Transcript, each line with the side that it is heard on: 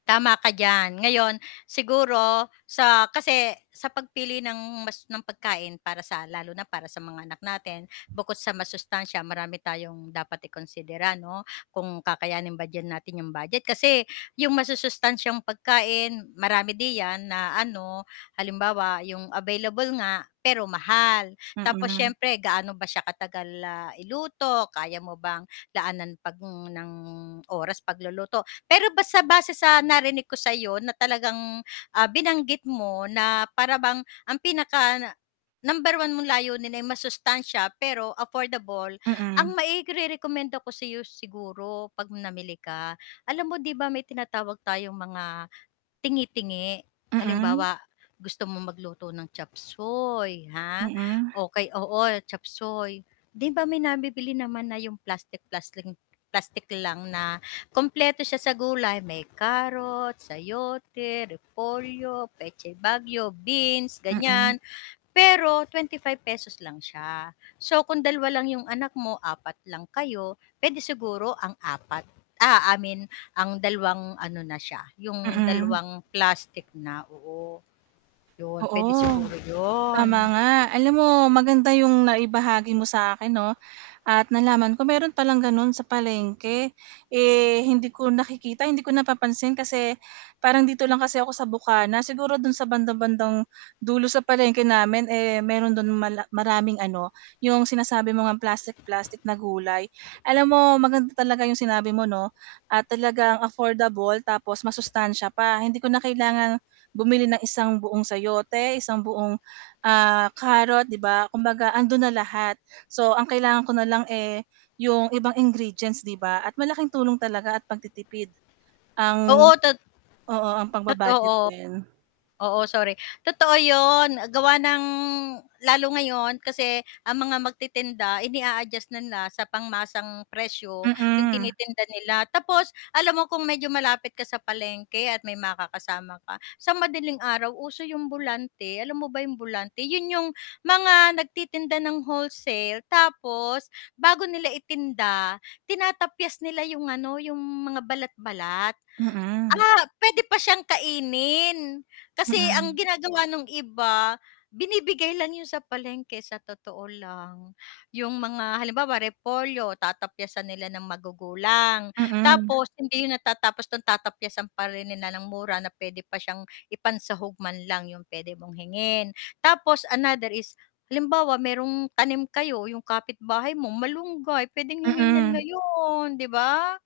left: Tama ka diyan. Ngayon siguro sa kasi sa pagpili ng mas ng pagkain para sa lalo na para sa mga anak natin, bukod sa masustansya, marami tayong dapat i-konsidera 'no, kung kakayanin ba d'yan natin 'yong budget. Kasi, yung masusustansyang pagkain marami diyan na ano, halimbawa yung available nga pero mahal, tapos
right: Mm.
left: siyempre gaano ba siya ka-tagal na iluto, kaya mo bang laanan pag ng oras pagluluto. Pero basta base sa narinig ko sa 'yo na talagang, ah, binanggit mo na para bang ang pinaka-number 1 mong layunin ay masustansiya pero affordable. Ang
right: Mm.
left: mairere-komenda ko sa 'yo siguro 'pag namili ka, alam mo 'di ba, may tinatawag tayong mga tingi-tingi.
right: Mm.
left: Halimbawa, gusto mong magluto ng chopsuey, ha,
right: Mm.
left: okey, oo chopsuey, 'di ba, may nabibili naman na 'yong plastic plastic plastic lang na kumpleto siya sa gulay, may carrot, sayote, repolyo, petchay baguio, beans,
right: Mm.
left: gan'yan. Pero ₱25 lang siya, so, kung 2 lang yung anak mo, 4 lang kayo pwede siguro ang 4, ah, I mean ang 2 ano na siya, yung
right: Mm.
left: dalawang plastic na, oo. 'Yon p'wede,
right: Oo,
left: siguro
right: tama
left: 'yon.
right: nga alam mo maganda yung naibahagi mo sa akin 'no at nalaman ko meron palang gano'n sa palengke. Eh, hindi ko nakikita, hindi ko napapansin kasi parang dito lang kasi ako sa bukana, siguro dun sa bandang-bandang dulo sa palengke namin, eh, meron dun mala maraming ano, yung sinasabi mo ngang plastik plastik na gulay. Alam mo maganda talaga yung sinabi mo, 'no at talagang affordable tapos masustansiya pa, hindi ko na kailangang bumili ng isang buong sayote, isang buong, ah, carrot, 'di ba? Kumbaga andun na lahat, so, ang kailangan ko nalang, eh, yung ibang ingredients, 'di ba, at malaking tulong talaga at pagtitipid. Ang
left: Oo, tot
right: oo ang
left: Tot
right: pagba-budget
left: oo.
right: din.
left: Oo, sorry. Totoo yun, gawa ng lalo, ngayon kasi ang mga magtitinda ini-a-adjust na nila sa pangmasang presyo yung
right: Mm.
left: tini-tinda nila. Tapos alam mo kung medyo malapit ka sa palengke at may makakasama ka sa madaling araw, uso yung alam mo ba yung bulante? Yun, yung mga nagti-tinda ng wholesale tapos bago nila itinda tinatapyas nila yung ano, yung mga balat-balat.
right: Mm.
left: Ah, pwede pa siyang kainin, kasi ang
right: Mm.
left: ginagawa nung iba binibigay lang 'yon sa palengke, sa totoo lang, yung mga halimbawa, repolyo tatapyasan nila ng magugulang
right: Mm.
left: tapos hindi yun natatapos dun, tatapyasan pa rin nila ng mura na p'wede pa siyang ipan-sahog man lang, yung pwede mong hingin. Tapos, another is, halimbawa may tanim kayo yung kapitbahay mo, malunggay, pwedeng hingin 'yan
right: Mm.
left: ngayon, 'di ba?